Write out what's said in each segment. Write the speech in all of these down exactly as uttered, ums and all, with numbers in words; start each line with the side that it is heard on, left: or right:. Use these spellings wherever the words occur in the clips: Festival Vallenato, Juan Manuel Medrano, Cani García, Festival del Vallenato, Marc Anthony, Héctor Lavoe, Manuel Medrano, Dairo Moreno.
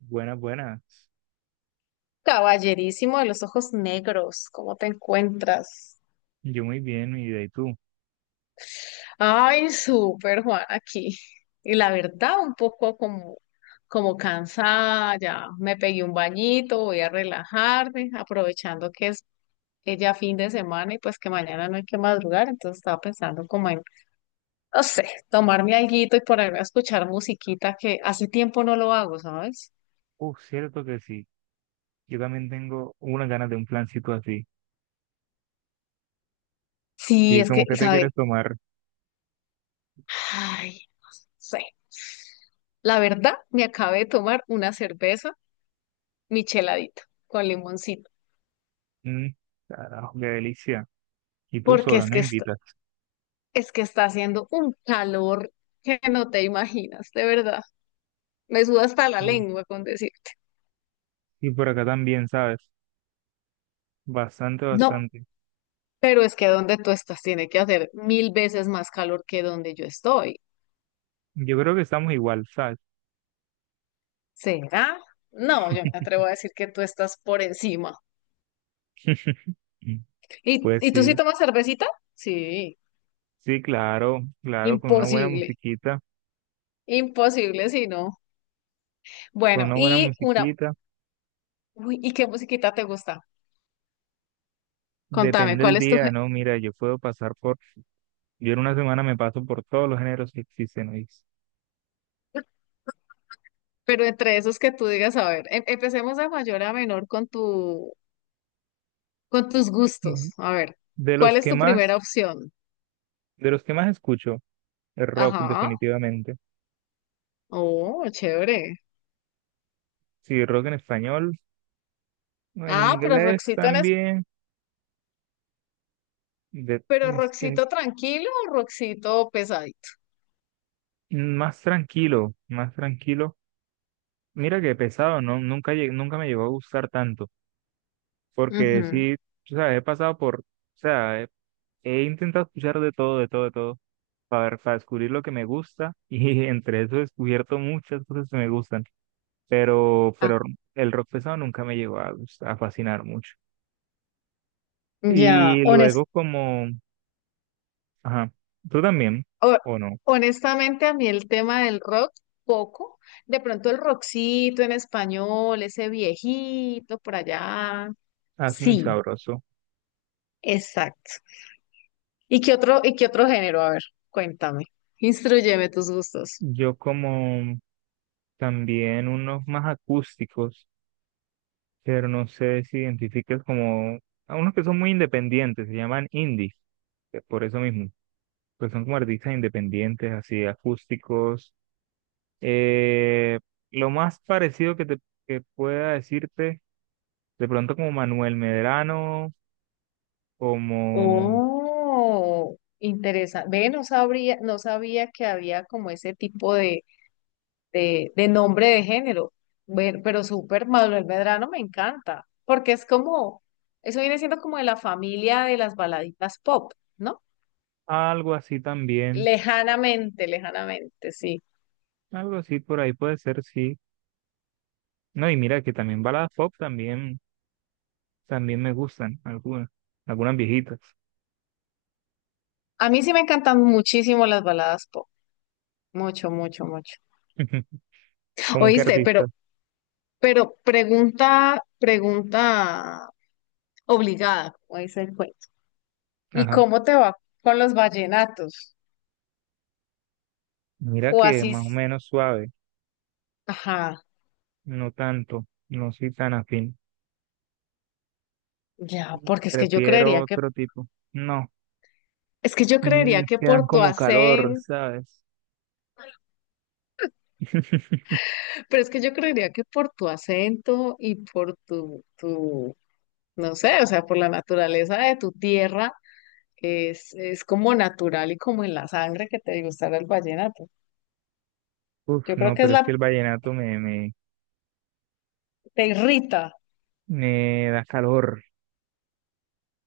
right: Buenas, buenas.
left: Caballerísimo de los ojos negros, ¿cómo te encuentras?
right: Yo muy bien, mi vida. ¿Y tú?
left: Ay, súper, Juan, aquí. Y la verdad, un poco como, como cansada, ya me pegué un bañito, voy a relajarme, aprovechando que es que ya fin de semana y pues que mañana no hay que madrugar, entonces estaba pensando como en, no sé, tomarme alguito y ponerme a escuchar musiquita que hace tiempo no lo hago, ¿sabes?
right: Uh, cierto que sí. Yo también tengo unas ganas de un plancito así.
left: Sí,
right: Sí,
left: es que,
right: como que te quieres tomar.
left: ¿sabes? Sí. La verdad, me acabé de tomar una cerveza micheladita con limoncito,
right: Mm, carajo, qué delicia. Y tú
left: porque
right: solo,
left: es
right: no
left: que está,
right: invitas.
left: es que está haciendo un calor que no te imaginas, de verdad. Me suda hasta la
right: Sí.
left: lengua con decirte.
right: Y por acá también, ¿sabes? Bastante,
left: No,
right: bastante.
left: pero es que donde tú estás tiene que hacer mil veces más calor que donde yo estoy.
right: Yo creo que estamos igual, ¿sabes?
left: ¿Será? No, yo me atrevo a decir que tú estás por encima. ¿Y,
right: Pues
left: y tú sí
right: sí,
left: tomas cervecita? Sí,
right: sí, claro, claro, con una buena
left: imposible,
right: musiquita,
left: imposible si no.
right: con
left: Bueno,
right: una buena
left: y una
right: musiquita.
left: Uy, ¿y qué musiquita te gusta? Contame,
right: Depende del
left: ¿cuál es tu
right: día,
left: gé-
right: ¿no? Mira, yo puedo pasar por, yo en una semana me paso por todos los géneros que existen, hoy.
left: pero entre esos que tú digas, a ver, em- empecemos de mayor a menor con tu, con tus gustos. A ver,
right: De
left: ¿cuál
right: los
left: es
right: que
left: tu primera
right: más,
left: opción?
right: de los que más escucho, el rock
left: Ajá.
right: definitivamente.
left: Oh, chévere.
right: Sí, rock en español, en
left: Ah, pero
right: inglés
left: Roxito en es,
right: también, de-
left: pero
right: es que
left: Roxito tranquilo o Roxito pesadito.
right: más tranquilo, más tranquilo. Mira que pesado, no, nunca lle- nunca me llegó a gustar tanto, porque
left: Ujú.
right: sí, tú sabes, he pasado por, o sea, he, he intentado escuchar de todo, de todo, de todo, para, para descubrir lo que me gusta, y entre eso he descubierto muchas cosas que me gustan, pero,
left: Ah,
right: pero el rock pesado nunca me llegó a gustar- a fascinar mucho.
left: ya,
right: Y
left: hones-
right: luego como, ajá, tú también,
left: ho-
right: o no,
left: honestamente a mí el tema del rock, poco. De pronto el Roxito en español, ese viejito por allá.
right: hace muy
left: Sí.
right: sabroso.
left: Exacto. ¿Y qué otro, y qué otro género? A ver, cuéntame. Instruyeme tus gustos.
right: Yo como también unos más acústicos, pero no sé si identificas como, a unos que son muy independientes, se llaman indie, que por eso mismo, pues son como artistas independientes, así acústicos. Eh, lo más parecido que te que pueda decirte, de pronto como Manuel Medrano, como
left: Oh, interesante. Ve, no sabría, no sabía que había como ese tipo de, de, de nombre de género. Bueno, pero súper, Manuel Medrano me encanta, porque es como, eso viene siendo como de la familia de las baladitas pop, ¿no?
right: algo así también.
left: Lejanamente, lejanamente, sí.
right: Algo así por ahí puede ser, sí. No, y mira que también baladas pop también, también me gustan, algunas, algunas viejitas.
left: A mí sí me encantan muchísimo las baladas pop. Mucho, mucho, mucho.
right: ¿Como que
left: Oíste, pero
right: artista?
left: Pero pregunta, pregunta obligada, como dice el cuento. ¿Y
right: Ajá.
left: cómo te va con los vallenatos?
right: Mira
left: O
right: que
left: así,
right: más o
left: s-
right: menos suave,
left: ajá,
right: no tanto, no soy tan afín.
left: ya, porque es que yo
right: Prefiero
left: creería que,
right: otro tipo. No,
left: es que yo
right: mm,
left: creería que
right: quedan
left: por tu
right: como calor,
left: acento,
right: ¿sabes?
left: pero es que yo creería que por tu acento y por tu, tu, no sé, o sea, por la naturaleza de tu tierra, es, es como natural y como en la sangre que te gustará el vallenato.
right: Uf,
left: Yo creo
right: no,
left: que es
right: pero es que
left: la,
right: el vallenato me, me,
left: te irrita.
right: me da calor.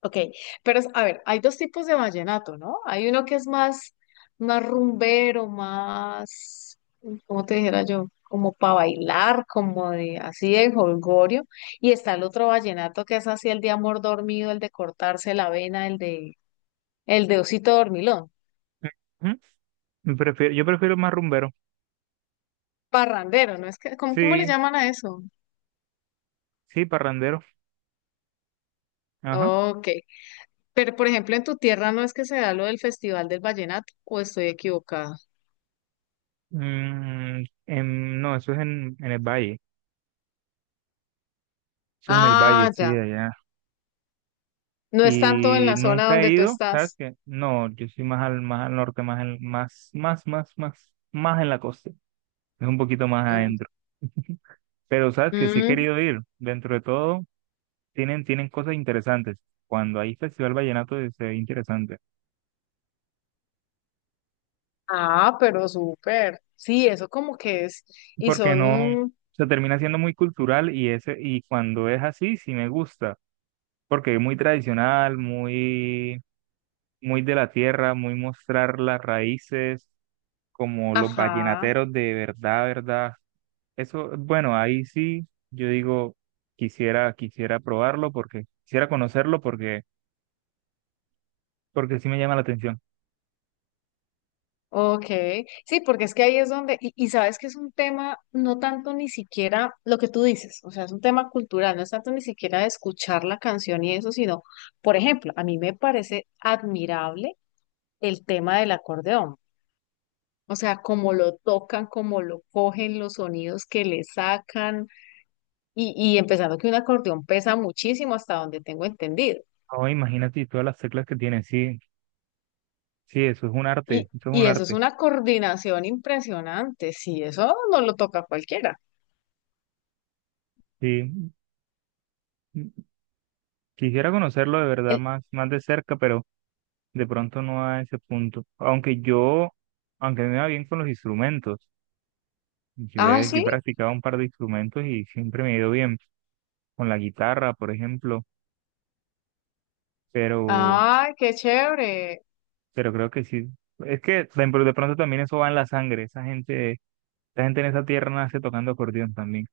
left: Ok, pero a ver, hay dos tipos de vallenato, ¿no? Hay uno que es más, más rumbero, más, ¿cómo te dijera yo? Como para bailar, como de así de jolgorio. Y está el otro vallenato que es así el de amor dormido, el de cortarse la vena, el de, el de osito dormilón.
right: ¿Mm? Prefiero, yo prefiero más rumbero.
left: Parrandero, ¿no? Es que, ¿cómo, cómo le
right: Sí,
left: llaman a eso?
right: sí, parrandero. Ajá.
left: Ok, pero por ejemplo en tu tierra no es que se da lo del Festival del Vallenato, o estoy equivocada.
right: Mm, en- no, eso es en, en el valle, eso es en el valle,
left: Ah,
right: sí,
left: ya.
right: de allá.
left: No es tanto en
right: Y
left: la zona
right: nunca he
left: donde tú
right: ido, ¿sabes
left: estás.
right: qué? No, yo soy más al, más al norte, más, en- más, más, más, más, más en la costa, es un poquito más
left: Mm,
right: adentro. Pero, ¿sabes que Sí he
left: mm.
right: querido ir, dentro de todo, tienen, tienen cosas interesantes. Cuando hay Festival Vallenato eh, se ve interesante,
left: Ah, pero súper. Sí, eso como que es. Y
right: porque
left: son
right: no,
left: un...
right: se termina siendo muy cultural y, ese, y cuando es así, sí me gusta, porque es muy tradicional, muy muy de la tierra, muy mostrar las raíces, como los
left: Ajá,
right: vallenateros de verdad, verdad. Eso, bueno, ahí sí, yo digo, quisiera, quisiera probarlo porque, quisiera conocerlo porque, porque sí me llama la atención.
left: ok. Sí, porque es que ahí es donde... Y, y sabes que es un tema, no tanto ni siquiera lo que tú dices, o sea, es un tema cultural, no es tanto ni siquiera de escuchar la canción y eso, sino, por ejemplo, a mí me parece admirable el tema del acordeón. O sea, cómo lo tocan, cómo lo cogen, los sonidos que le sacan, y, y empezando que un acordeón pesa muchísimo hasta donde tengo entendido.
right: Oh, imagínate todas las teclas que tiene, sí, sí, eso es un arte,
left: Y,
right: eso es
left: y
right: un
left: eso es
right: arte.
left: una coordinación impresionante. Sí, eso no lo toca a cualquiera.
right: Sí, mm, quisiera conocerlo de verdad
left: El,
right: más, más de cerca, pero de pronto no a ese punto. Aunque yo, aunque me va bien con los instrumentos. Yo
left: ah,
right: he, yo he
left: sí.
right: practicado un par de instrumentos y siempre me ha ido bien, con la guitarra, por ejemplo, pero,
left: Ay, qué chévere.
right: pero creo que sí. Es que de, pr- de pronto también eso va en la sangre, esa gente, esa gente en esa tierra nace tocando acordeón también.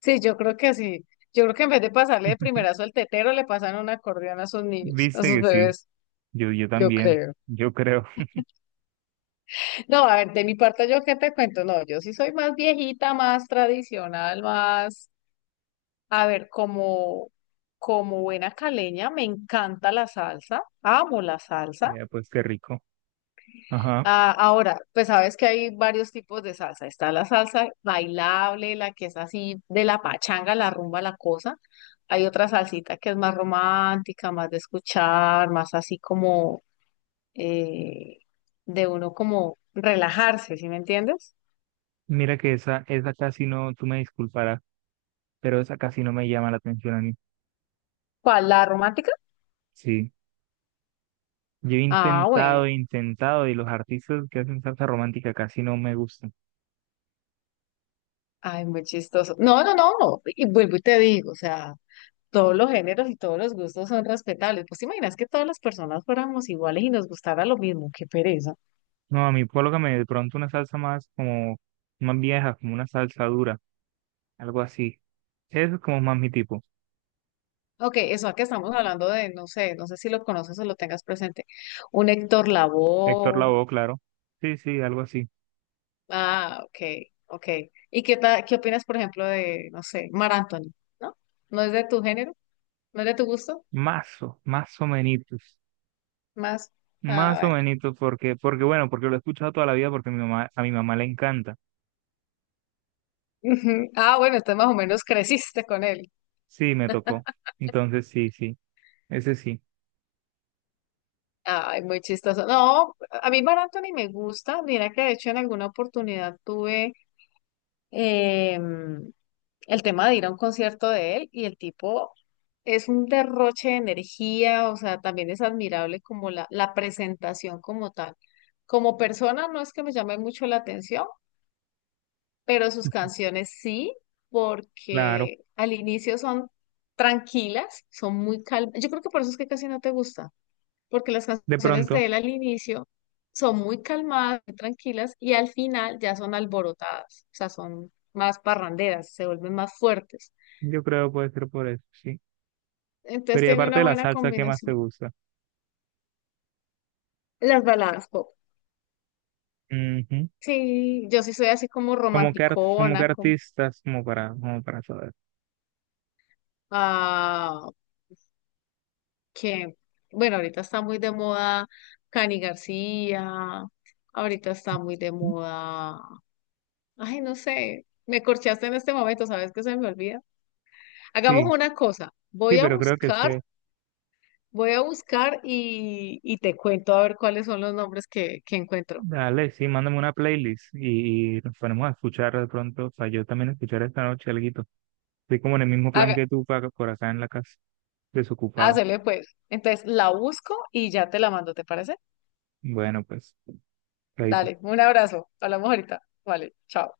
left: Sí, yo creo que sí. Yo creo que en vez de pasarle de primerazo al tetero, le pasan un acordeón a sus niños, a
right: Viste
left: sus
right: que sí,
left: bebés.
right: yo, yo
left: Yo
right: también,
left: creo.
right: yo creo.
left: No, a ver, de mi parte, ¿yo qué te cuento? No, yo sí soy más viejita, más tradicional, más, a ver, como, como buena caleña, me encanta la salsa, amo la salsa.
right: Eh, pues qué rico. Ajá.
left: Ah, ahora, pues sabes que hay varios tipos de salsa. Está la salsa bailable, la que es así de la pachanga, la rumba, la cosa. Hay otra salsita que es más romántica, más de escuchar, más así como eh, de uno como relajarse, ¿sí me entiendes?
right: Mira que esa, esa casi no, tú me disculparás, pero esa casi no me llama la atención a mí.
left: ¿Cuál? ¿La romántica?
right: Sí. Yo he
left: Ah,
right: intentado,
left: bueno.
right: he intentado, y los artistas que hacen salsa romántica casi no me gustan.
left: Ay, muy chistoso. No, no, no, no. Y vuelvo y te digo, o sea, todos los géneros y todos los gustos son respetables. Pues te imaginas que todas las personas fuéramos iguales y nos gustara lo mismo. Qué pereza.
right: No, a mí colócame de pronto una salsa más como más vieja, como una salsa dura, algo así. Eso es como más mi tipo.
left: Ok, eso que estamos hablando de, no sé, no sé si lo conoces o lo tengas presente. Un Héctor
right: Héctor
left: Lavoe.
right: Lavoe, claro. Sí, sí, algo así.
left: Ah, ok, ok. ¿Y qué ta- qué opinas, por ejemplo, de, no sé, Mar Anthony? ¿No? ¿No es de tu género? ¿No es de tu gusto?
right: Mazo, más o menitos.
left: Más. Ah,
right: Más o
left: bueno.
right: menitos, porque, porque bueno, porque lo he escuchado toda la vida porque mi mamá, a mi mamá le encanta.
left: Ujú. Ah, bueno, entonces más o menos creciste con él.
right: Sí, me tocó. Entonces, sí, sí, ese sí,
left: Ay, muy chistoso. No, a mí Mar Anthony me gusta. Mira que de hecho en alguna oportunidad tuve, em, el tema de ir a un concierto de él y el tipo es un derroche de energía, o sea, también es admirable como la, la presentación como tal. Como persona no es que me llame mucho la atención, pero sus canciones sí,
right: claro.
left: porque al inicio son tranquilas, son muy calmas. Yo creo que por eso es que casi no te gusta, porque las
right: De
left: canciones
right: pronto,
left: de él al inicio son muy calmadas, muy tranquilas, y al final ya son alborotadas, o sea, son más parranderas, se vuelven más fuertes.
right: yo creo puede ser por eso, sí.
left: Entonces
right: Pero y
left: tiene
right: aparte
left: una
right: de la
left: buena
right: salsa, ¿qué más te
left: combinación.
right: gusta?
left: Las baladas pop.
right: Ujú.
left: Sí, yo sí soy así como
right: Como que, ar- como que
left: romanticona, como,
right: artistas, como para, como para saber.
left: ah, que, bueno, ahorita está muy de moda Cani García, ahorita está muy de moda, ay, no sé, me corchaste en este momento, ¿sabes qué se me olvida? Hagamos
right: Sí.
left: una cosa,
right: Sí,
left: voy a
right: pero creo que
left: buscar,
right: sé.
left: voy a buscar y, y te cuento a ver cuáles son los nombres que, que encuentro.
right: Dale, sí, mándame una playlist y, y nos ponemos a escuchar de pronto. O sea, yo también escuchar esta noche alguito. Estoy como en el mismo plan
left: Haga,
right: que tú pa- por acá en la casa, desocupado.
left: hácele pues. Entonces la busco y ya te la mando, ¿te parece?
right: Bueno, pues, chaito.
left: Dale, un abrazo. Hablamos ahorita. Vale, chao.